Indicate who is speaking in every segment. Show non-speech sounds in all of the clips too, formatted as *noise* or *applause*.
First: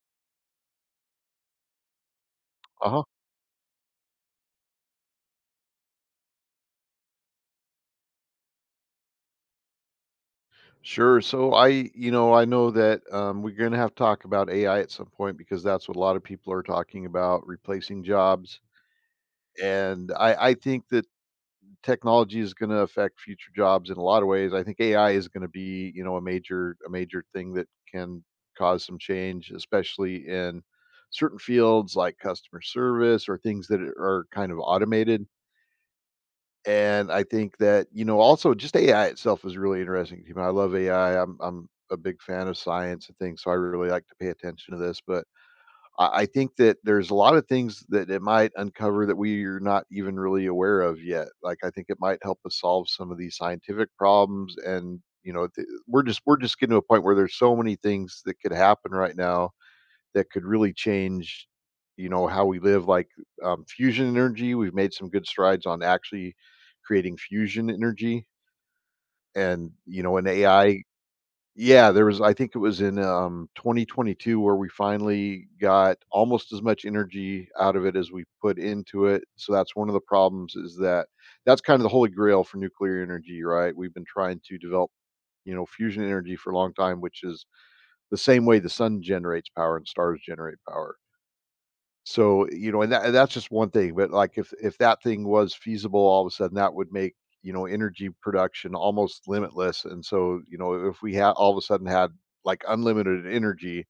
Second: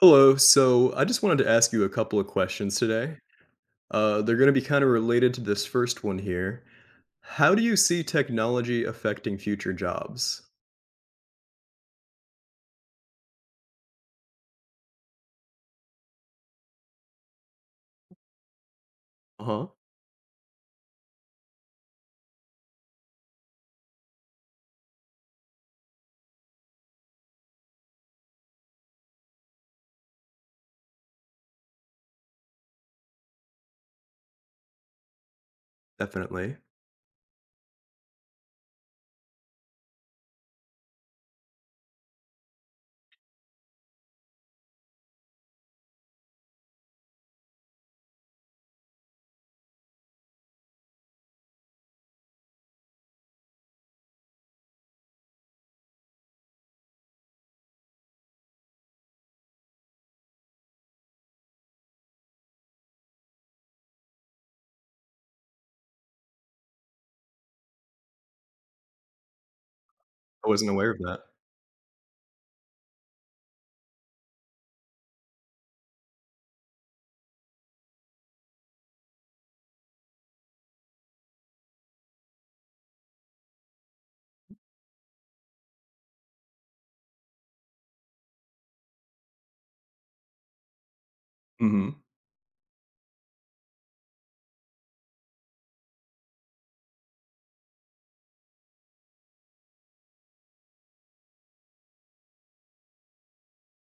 Speaker 1: Hello. So I just wanted to ask you a couple of questions
Speaker 2: Uh-huh.
Speaker 1: today. They're going to be kind of related to this first one here. How do you see technology affecting future jobs?
Speaker 2: Sure. So I, you know, I know that we're going to have to talk about AI at some point because that's what a lot of people are talking about, replacing jobs.
Speaker 1: Uh huh.
Speaker 2: And I think that technology is going to affect future jobs in a lot of ways. I think AI is going to be, you know, a major thing that can cause some change, especially in certain fields like customer service or things that are kind of automated.
Speaker 1: Definitely.
Speaker 2: And I think that, you know, also just AI itself is really interesting to me. I love AI. I'm a big fan of science and things, so I really like to pay attention to this. But I think that there's a lot of things that it might uncover that we are not even really aware of yet. Like I think it might help us solve some of these scientific problems and you know we're just getting to a point where there's so many things that could happen right now that could really change, you know, how we live. Like fusion energy, we've made some good strides on actually creating fusion energy, and you know, an
Speaker 1: I wasn't
Speaker 2: AI.
Speaker 1: aware of that.
Speaker 2: Yeah, there was. I think it was in 2022 where we finally got almost as much energy out of it as we put into it. So that's one of the problems is that that's kind of the holy grail for nuclear energy, right? We've been trying to develop, you know, fusion energy for a long time, which is the same way the sun generates power and stars generate power.
Speaker 1: Hmm.
Speaker 2: So, you know, and that's just one thing, but, like, if that thing was feasible, all of a sudden, that would make, you know, energy production almost limitless, and so, you know, if we had all of a sudden had, like, unlimited energy,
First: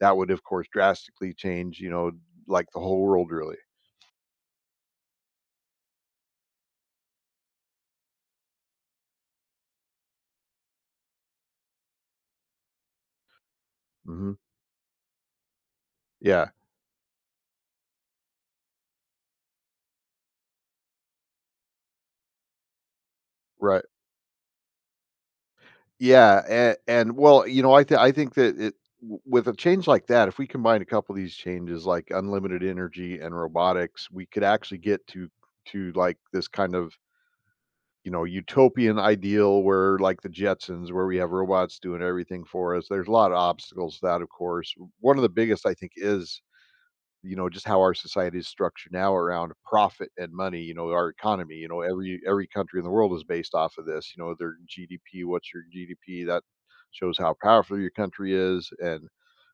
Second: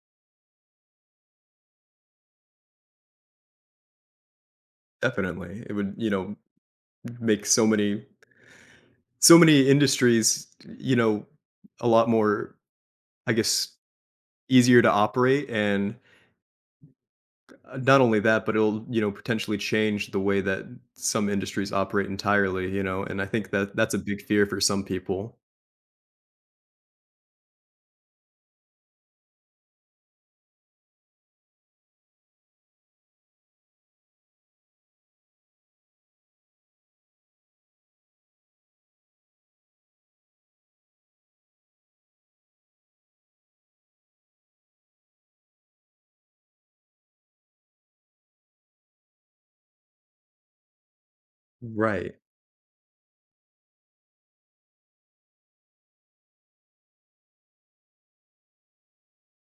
Speaker 2: that would, of course, drastically change, you know, like, the whole world, really.
Speaker 1: Definitely. It would, make so many, so many industries, you know, a lot more, I guess,
Speaker 2: Mhm.
Speaker 1: easier to operate and
Speaker 2: Yeah.
Speaker 1: Not only that, but it'll, you know, potentially change the way that some industries operate entirely, you know, and I think that
Speaker 2: Right.
Speaker 1: that's a big fear for some people.
Speaker 2: Yeah, and well, you know, I think that it w with a change like that, if we combine a couple of these changes, like unlimited energy and robotics, we could actually get to like, this kind of, you know, utopian ideal where like the Jetsons where we have robots doing everything for us. There's a lot of obstacles to that, of course. One of the biggest I think is, you know, just how our society is structured now around profit and money, you know, our economy, you know,
Speaker 1: Right.
Speaker 2: every country in the world is based off of this, you know, their GDP, what's your GDP, that shows how powerful your country is. And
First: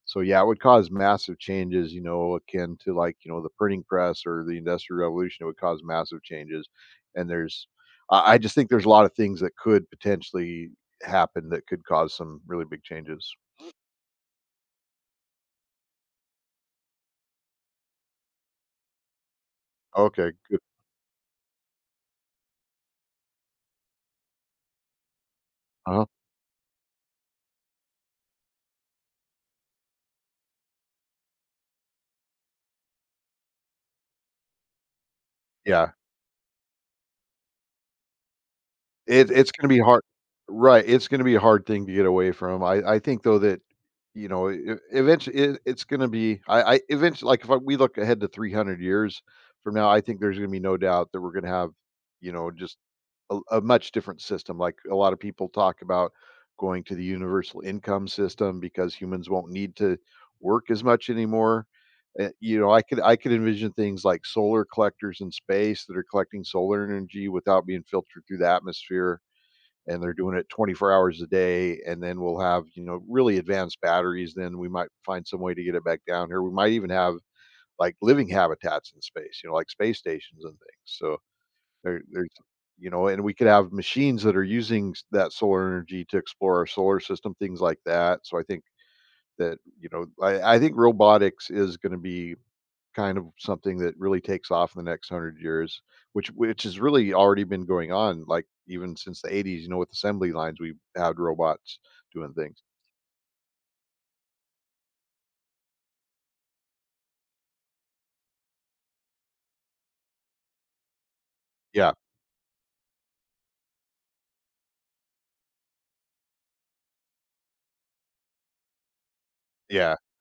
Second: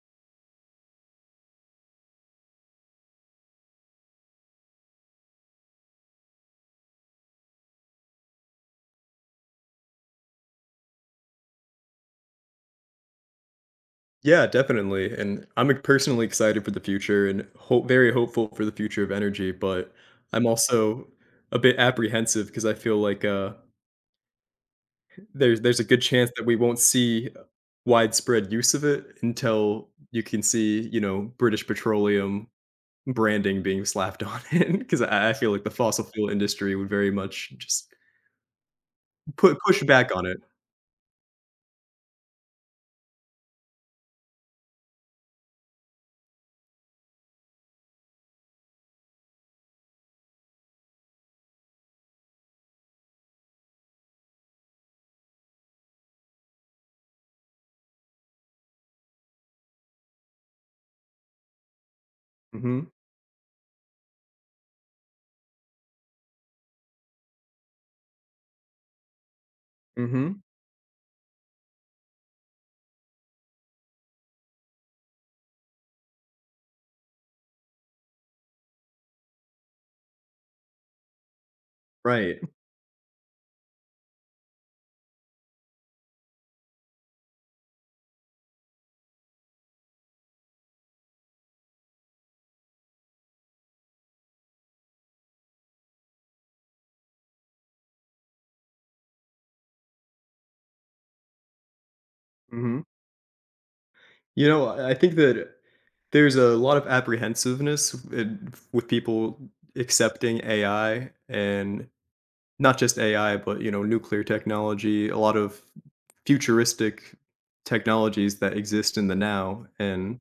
Speaker 2: so yeah, it would cause massive changes, you know, akin to, like, you know, the printing press or the industrial revolution, it would cause massive changes. And there's, I just think there's a lot of things that could potentially happen that could cause some really big changes.
Speaker 1: Yeah, definitely. And personally excited for the future and hope very hopeful for the future of energy, but
Speaker 2: Okay,
Speaker 1: I'm
Speaker 2: good.
Speaker 1: also a bit apprehensive because I feel like there's a good
Speaker 2: Uh-huh.
Speaker 1: chance that we won't see widespread use of it until you can see, you know, British Petroleum branding being slapped on it, *laughs* 'cause I feel like the
Speaker 2: Yeah.
Speaker 1: fossil fuel industry would very much just
Speaker 2: It it's
Speaker 1: put
Speaker 2: gonna be
Speaker 1: push
Speaker 2: hard.
Speaker 1: back on it.
Speaker 2: Right, it's gonna be a hard thing to get away from. I think though that, you know, e eventually it it's gonna be I eventually like, if I we look ahead to 300 years from now, I think there's gonna be no doubt that we're gonna have, you know, just a much different system. Like, a lot of people talk about going to the universal income system because humans won't need to work as much anymore. Eh, you know, I
Speaker 1: Mhm,
Speaker 2: could I could envision things like solar collectors in space that are collecting solar energy without being filtered through the atmosphere, and they're doing
Speaker 1: mhm,
Speaker 2: it 24 hours a day. And then we'll have, you know, really advanced batteries, then we might find some way to get it back down here. We might even have like living habitats in space, you know, like space stations and things. So there's,
Speaker 1: right,
Speaker 2: you know, and we could have machines that are using that solar energy to explore our solar system, things like that. So I think that, you know, I think robotics is going to be kind of something that really takes off in the next 100 years, which has really already been going on, like, even since the '80s, you know, with assembly lines, we had robots doing things.
Speaker 1: mhm. I think that there's a lot of apprehensiveness in with people accepting AI and
Speaker 2: Yeah,
Speaker 1: not just AI, but, you know, nuclear technology, a lot of futuristic technologies that exist in the now,
Speaker 2: yeah,
Speaker 1: and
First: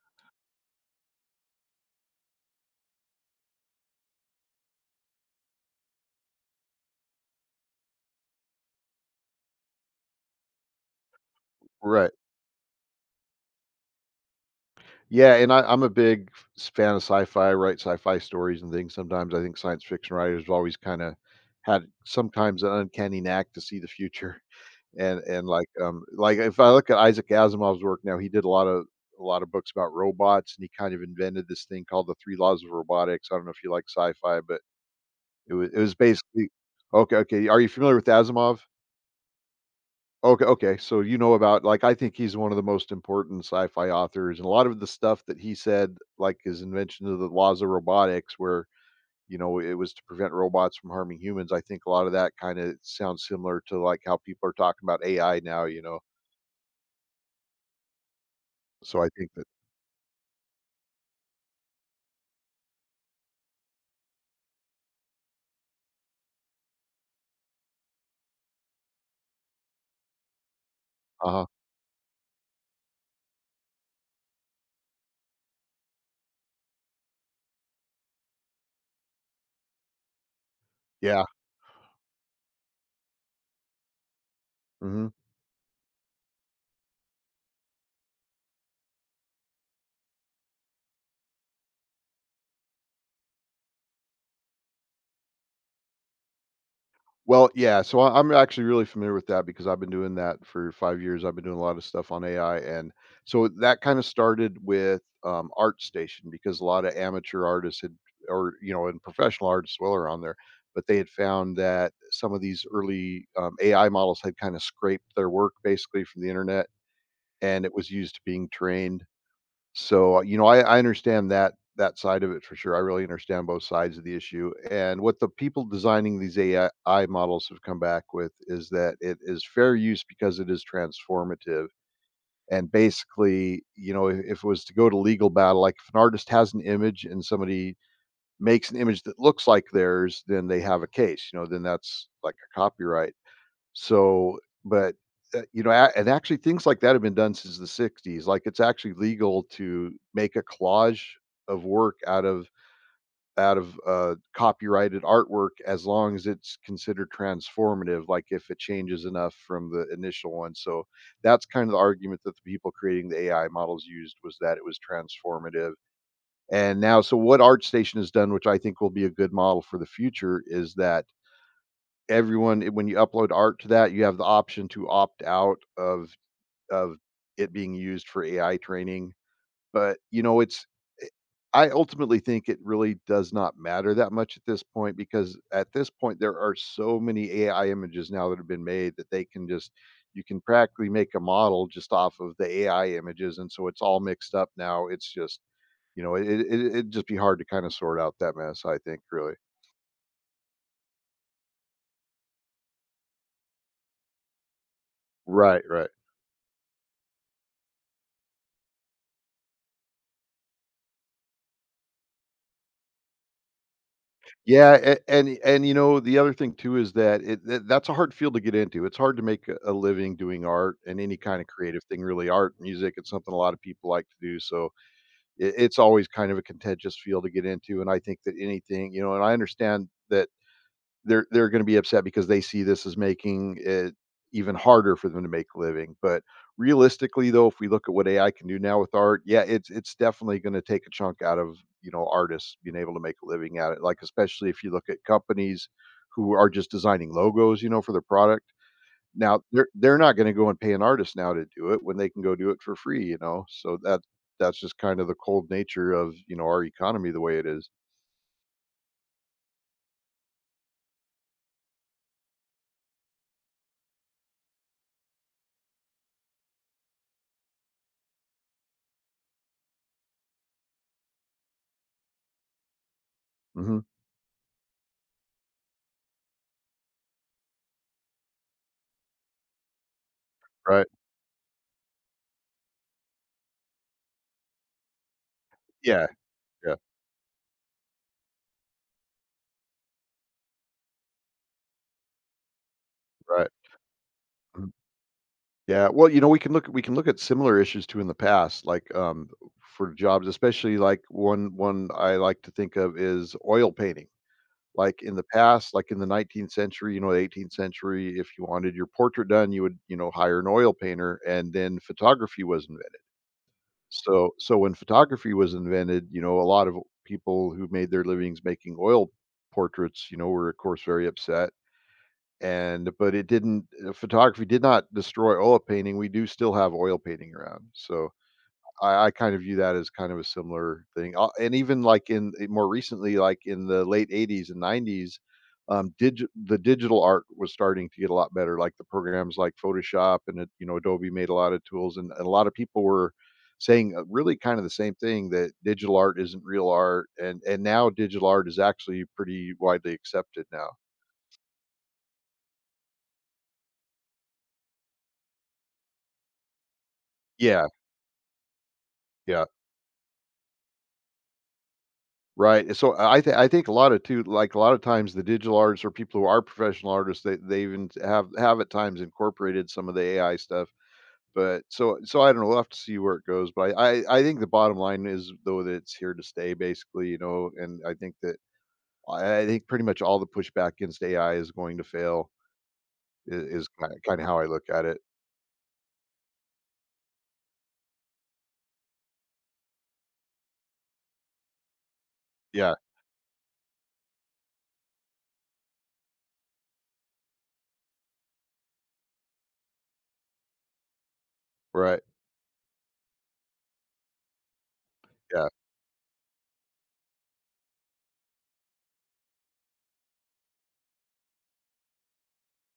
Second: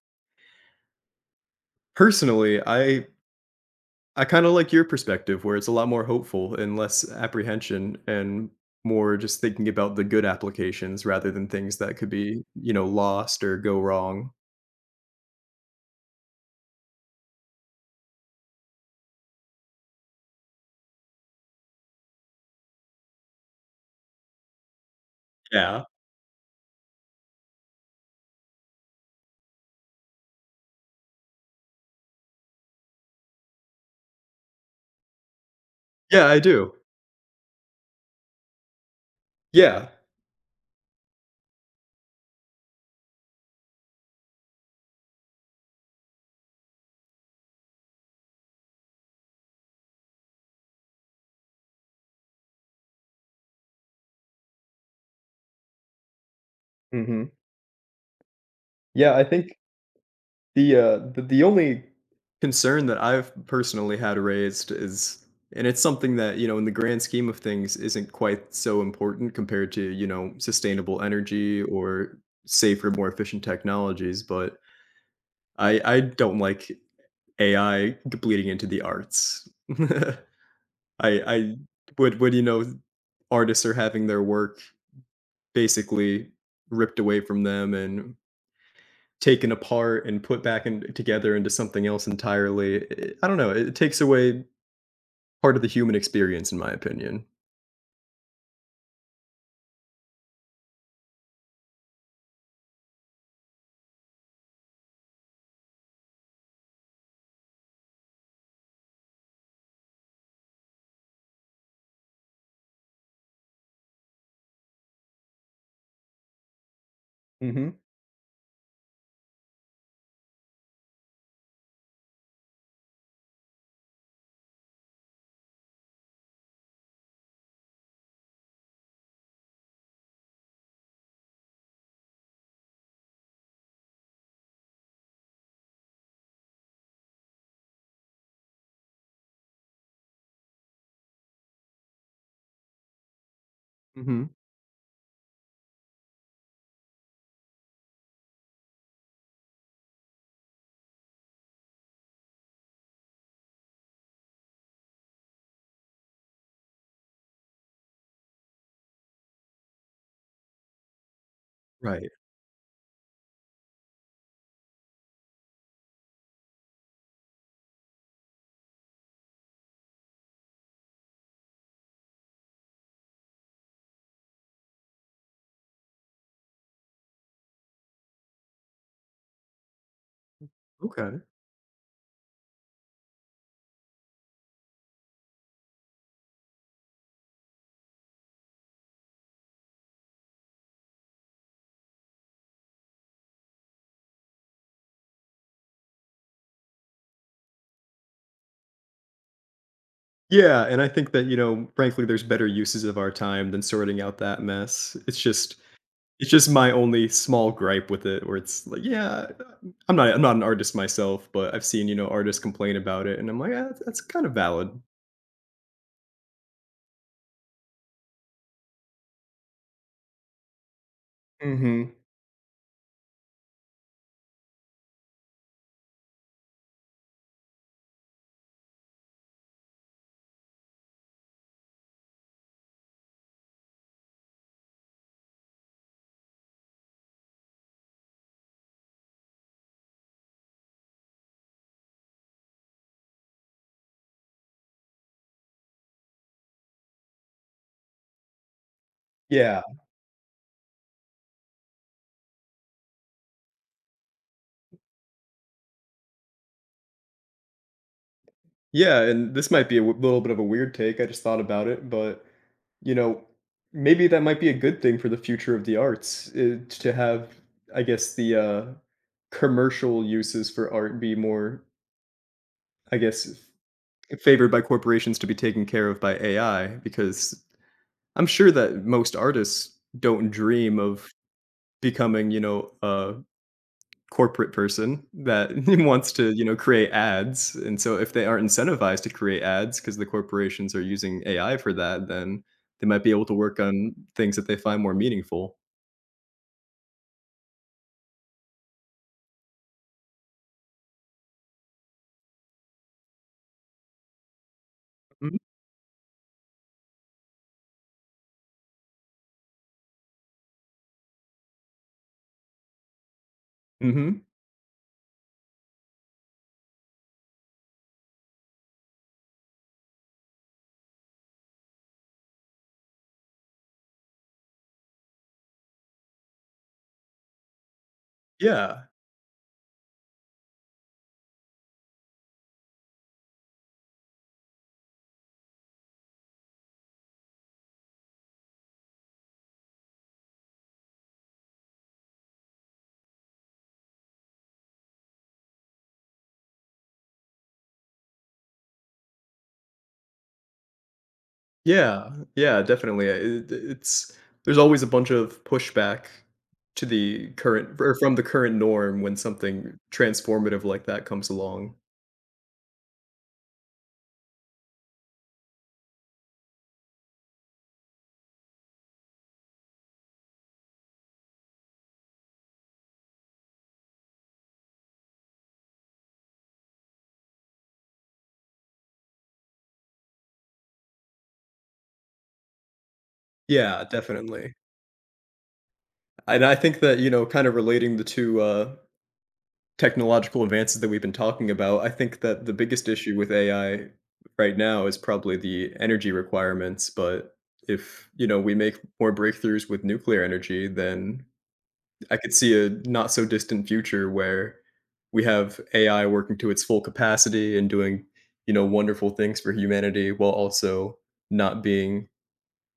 Speaker 1: personally, I kinda like your perspective where it's a lot more hopeful and less apprehension and more just thinking about the good applications rather than things that could
Speaker 2: right.
Speaker 1: be, you know, lost or go wrong.
Speaker 2: Yeah, and I'm a big fan of sci-fi, I write sci-fi stories and things sometimes. I think science fiction writers have always kinda had sometimes an uncanny knack to see the future. *laughs* And
Speaker 1: Yeah.
Speaker 2: like, if I look at Isaac Asimov's work now, he did a lot of books about robots, and he kind of invented this thing called the three laws of robotics. I don't know if you like sci-fi, but it was
Speaker 1: Yeah, I
Speaker 2: basically
Speaker 1: do.
Speaker 2: okay, okay. Are you familiar with Asimov?
Speaker 1: Yeah.
Speaker 2: Okay, okay. So you know about, like, I think he's one of the most important sci-fi authors, and a lot of the stuff that he said, like his invention of the laws of robotics, where, you know, it was to prevent robots from harming humans. I think a lot of that kind of sounds similar to like how people are talking about AI now. You know,
Speaker 1: Mhm.
Speaker 2: so I
Speaker 1: Yeah, I
Speaker 2: think that.
Speaker 1: think the only concern that I've personally had raised is and it's something that, you know, in the grand scheme of things isn't quite so important compared to, you know, sustainable
Speaker 2: Uh huh.
Speaker 1: energy or safer, more efficient technologies, but I don't like AI bleeding into the arts. *laughs* I
Speaker 2: Yeah.
Speaker 1: I would, you know, artists are having their work
Speaker 2: Mhm.
Speaker 1: basically ripped away from them and taken apart and put back in together into something else entirely. I don't know, it takes away part of the human experience, in my opinion.
Speaker 2: Well, yeah, so I'm actually really familiar with that because I've been doing that for 5 years. I've been doing a lot of stuff on AI, and so that kinda started with, ArtStation because a lot of amateur artists had or, you know, and professional artists as well are on there, but they had found that some of these early, AI models had kinda scraped their work basically from the internet, and it
Speaker 1: Mhm,
Speaker 2: was used to being trained. So, you know, I understand that that side of it for sure. I really understand both sides of the issue, and what the people designing these AI models have come back with is that it is fair use because it is transformative. And basically, you know, if it was to go to legal battle, like if an artist has an image and somebody makes an image that looks like theirs, then they have a case, you know, then that's like a copyright.
Speaker 1: mhm,
Speaker 2: So, but, you know, a and actually things like that have been done since the '60s, like, it's actually legal to make a collage of work out of copyrighted artwork as long as it's considered transformative, like, if it changes enough from the initial one. So that's kind of the
Speaker 1: right,
Speaker 2: argument that the people creating the AI models used, was that it was transformative, and now. So what ArtStation has done, which I think will be a good model for the future, is that everyone when you upload art to that, you have the option to opt out of it being used for AI training. But, you know, it's,
Speaker 1: okay.
Speaker 2: I ultimately think it really does not matter that much at this point, because at this point there are so many AI images now that have been made that they can just, you can practically make a model just off of the AI images, and so it's all mixed up now. It's just, you know, it'd just be hard to kind of sort out that mess. I think really.
Speaker 1: Yeah, and I think that, you know, frankly, there's better uses of our time than sorting out that mess.
Speaker 2: Right. Right.
Speaker 1: It's just my only small gripe with it where it's like, yeah, I'm not an artist myself, but I've seen, you know, artists complain about it, and I'm like, "Ah, that's kind of valid."
Speaker 2: Yeah, and you know the other thing too is that that's a hard field to get into. It's hard to make a living doing art and any kind of creative
Speaker 1: Mhm.
Speaker 2: thing. Really, art, music, it's something a lot of people like to do. So it's always kind of a contentious field to get into. And I think that anything, you know, and I understand that they're going to be upset because they see this as making it even harder for them to make a living. But realistically, though, if we look at what AI can do now with art, yeah, it's definitely going to take a chunk out of, you know, artists being able to make a living at it. Like especially if you look at companies who are just designing logos, you know, for their product. Now
Speaker 1: Yeah.
Speaker 2: they're not going to go and pay an artist now to do it when they can go do it for free, you know. So that that's just kind of the cold nature of, you know, our economy the way it is.
Speaker 1: Yeah, and this might be a w little bit of a weird take, I just thought about it, but, you know, maybe that might be a good thing for the future of the arts, to have, I guess, the, uh, commercial uses for art be more, I guess,
Speaker 2: Mm-hmm.
Speaker 1: f favored by corporations to be taken care of by AI because I'm sure that most artists don't dream
Speaker 2: Right?
Speaker 1: of becoming, you know, a corporate person that *laughs*
Speaker 2: Yeah.
Speaker 1: wants to, you know,
Speaker 2: Yeah.
Speaker 1: create ads. And so if they aren't incentivized to create ads because the corporations are using AI for that, then they might be able to
Speaker 2: Right.
Speaker 1: work on things that they
Speaker 2: Mm-hmm.
Speaker 1: find more meaningful.
Speaker 2: Yeah, well, you know, we can look at similar issues too in the past, like, for jobs, especially like one I like to think of is oil painting. Like in the
Speaker 1: Mhm.
Speaker 2: past, like in the 19th century, you know, 18th century, if you wanted your portrait done, you would, you know, hire an oil painter. And then photography was invented.
Speaker 1: Mhm.
Speaker 2: So when photography was invented, you know, a lot of people who made their livings making oil portraits, you know, were of course very upset, and but it didn't photography did not destroy oil painting. We do still have oil painting around. So
Speaker 1: Yeah.
Speaker 2: I kind of view that as kind of a similar thing. And even, in more recently, like, in the late '80s and '90s, digi the digital art was starting to get a lot better, like, the programs like Photoshop. And Adobe made a lot of tools, and a lot of people were saying, really kind of the same thing, that digital art isn't real art. And now digital art is actually pretty widely accepted now.
Speaker 1: Yeah. Yeah, definitely. It, it's There's always a bunch of pushback to the
Speaker 2: Yeah,
Speaker 1: current or from the current norm when
Speaker 2: yeah.
Speaker 1: something transformative like that comes along.
Speaker 2: Right, and so I think a lot of too, like, a lot of times the digital artists or people who are professional artists, they even have at times incorporated some of the AI stuff. But I don't know, we'll have to see where it goes. But I think the bottom line is, though, that it's here to stay, basically, you know. And I think that I think pretty much all the pushback against AI is going to fail I is
Speaker 1: Yeah,
Speaker 2: kinda how I
Speaker 1: definitely.
Speaker 2: look at it.
Speaker 1: And I think that, you know, kind of relating the two, technological advances that we've been talking about, I think that the
Speaker 2: Yeah,
Speaker 1: biggest issue with AI right now is probably the energy requirements, but if, you know, we make more breakthroughs with nuclear energy, then
Speaker 2: right,
Speaker 1: I could see a not so distant future where we
Speaker 2: yeah,
Speaker 1: have AI working to its full capacity and doing, you know, wonderful things for humanity while also not being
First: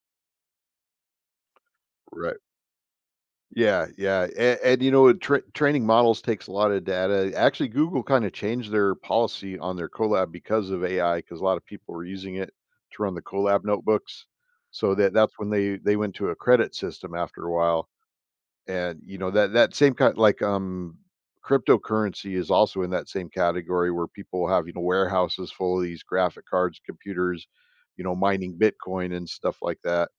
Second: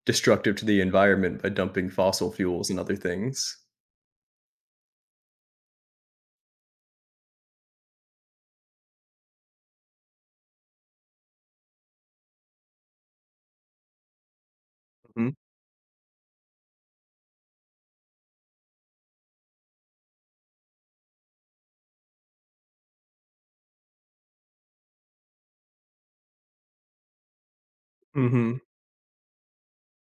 Speaker 1: destructive to the environment by dumping fossil
Speaker 2: right.
Speaker 1: fuels and other things.
Speaker 2: Yeah, yeah, and you know, training models takes a lot of data. Actually, Google kind of changed their policy on their Colab because of AI, because a lot of people were using it to run the Colab notebooks. So that
Speaker 1: Mhm.
Speaker 2: that's when they went to a credit system after a while. And you know, that same kind, like, cryptocurrency is also in that same category, where people have, you know, warehouses full of these graphic cards, computers, you know, mining
Speaker 1: Mhm.
Speaker 2: Bitcoin and stuff like that.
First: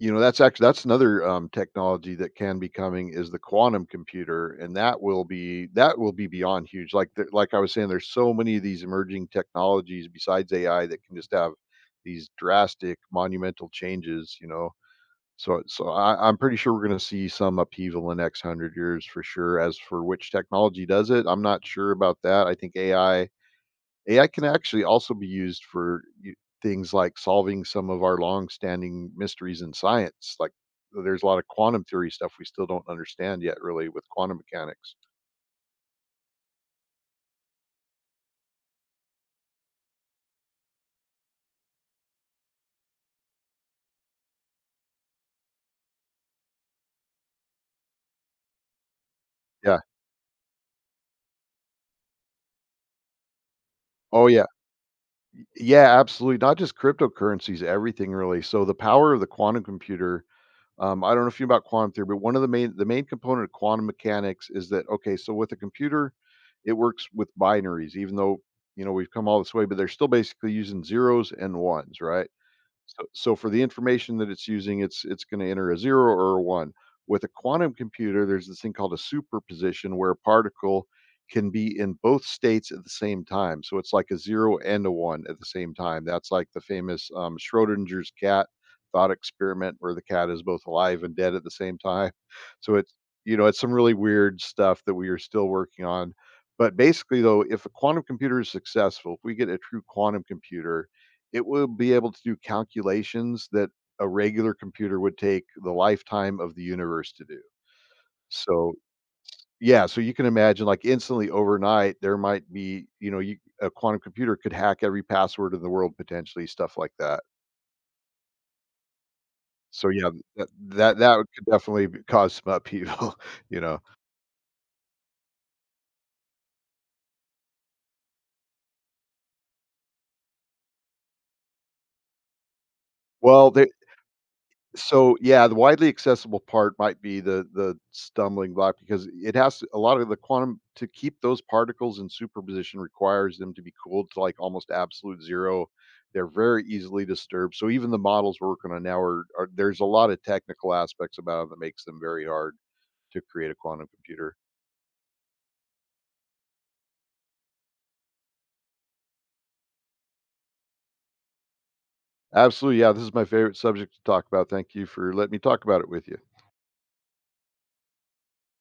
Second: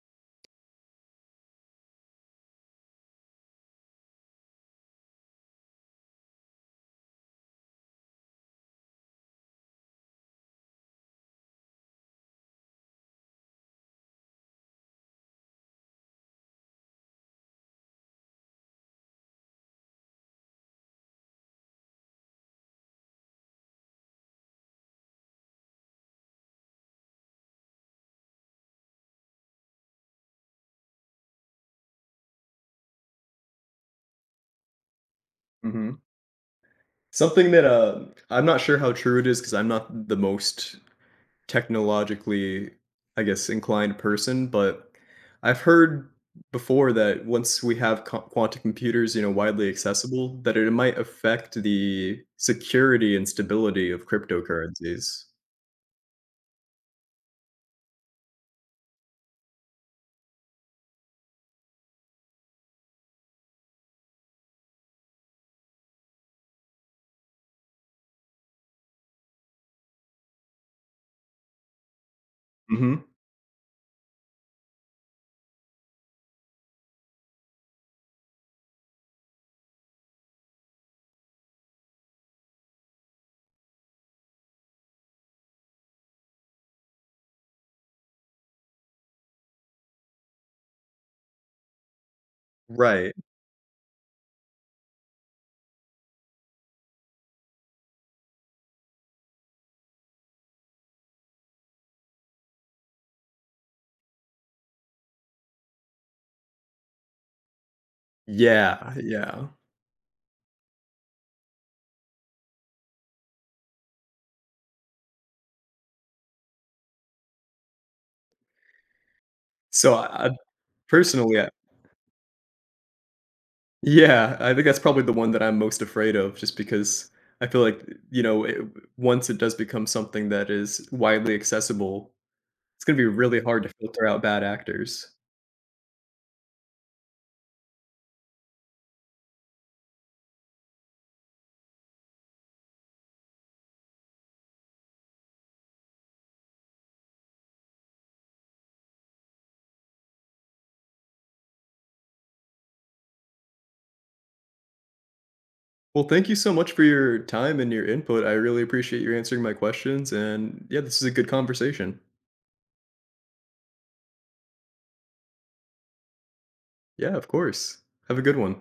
Speaker 2: You know, that's actually, that's another, technology that can be coming, is the quantum computer. And that will be beyond huge. Like, the like I was saying, there's so many of these emerging technologies besides AI that can just have these drastic monumental changes, you know? So I'm pretty sure we're gonna see some upheaval in the next 100 years for sure. As for which technology does it, I'm not sure about that. I think AI can actually also be used for things like solving some of our long-standing mysteries in science. Like, there's a lot of quantum theory stuff we still don't understand yet, really, with quantum mechanics.
Speaker 1: Mhm. Something that, I'm not sure how true it is because is 'cause I'm not the most technologically, I guess, inclined person, but I've heard before that once we have co quantum computers, you know, widely
Speaker 2: Yeah.
Speaker 1: accessible, that it might affect the security and stability of
Speaker 2: Oh, yeah.
Speaker 1: cryptocurrencies.
Speaker 2: Yeah, absolutely. Not just cryptocurrencies, everything really. So the power of the quantum computer. I don't know if you know about quantum theory, but one of the main component of quantum mechanics is that, okay, so with a computer, it works with binaries, even though, you know, we've come all this way, but they're still basically using zeros and ones, right?
Speaker 1: Mhm.
Speaker 2: So for the information that it's using, it's gonna enter a 0 or a 1. With a quantum computer, there's this thing called a superposition where a particle can be in both states at the same time. So it's like a 0 and a 1 at the same time. That's like the famous, Schrodinger's cat thought experiment, where the cat is both alive and dead at the same time. *laughs* So it's,
Speaker 1: Right.
Speaker 2: you know, it's some really weird stuff that we are still working on. But basically though, if a quantum computer is successful, if we get a true quantum computer, it will be able to do calculations that a regular computer would take the lifetime of the universe to do. So,
Speaker 1: Yeah, yeah.
Speaker 2: yeah, so you can imagine, like, instantly overnight, there might be, you know, you a quantum computer could hack every password in the world, potentially, stuff like that. So,
Speaker 1: So,
Speaker 2: yeah,
Speaker 1: I I
Speaker 2: that
Speaker 1: personally,
Speaker 2: could definitely b cause some upheaval, *laughs* you know?
Speaker 1: Yeah, I think that's probably the one that I'm most afraid of just because I feel like, you know, it, once it does become something that is widely accessible, it's going to be really
Speaker 2: Well,
Speaker 1: hard
Speaker 2: they,
Speaker 1: to filter out bad actors.
Speaker 2: so, yeah, the widely accessible part might be the stumbling block, because it has to, a lot of the quantum, to keep those particles in superposition requires them to be cooled to like almost absolute zero. They're very easily disturbed. So even the models we're working on now are, there's a lot of technical aspects about it that makes them very hard to create a quantum computer.
Speaker 1: Well, thank you so much for your time and your input. I really appreciate you answering my questions. And yeah, this is a good conversation.
Speaker 2: Absolutely, yeah. This is my favorite subject to talk about. Thank you for letting me talk about it with you.
Speaker 1: Yeah, of course. Have a good one.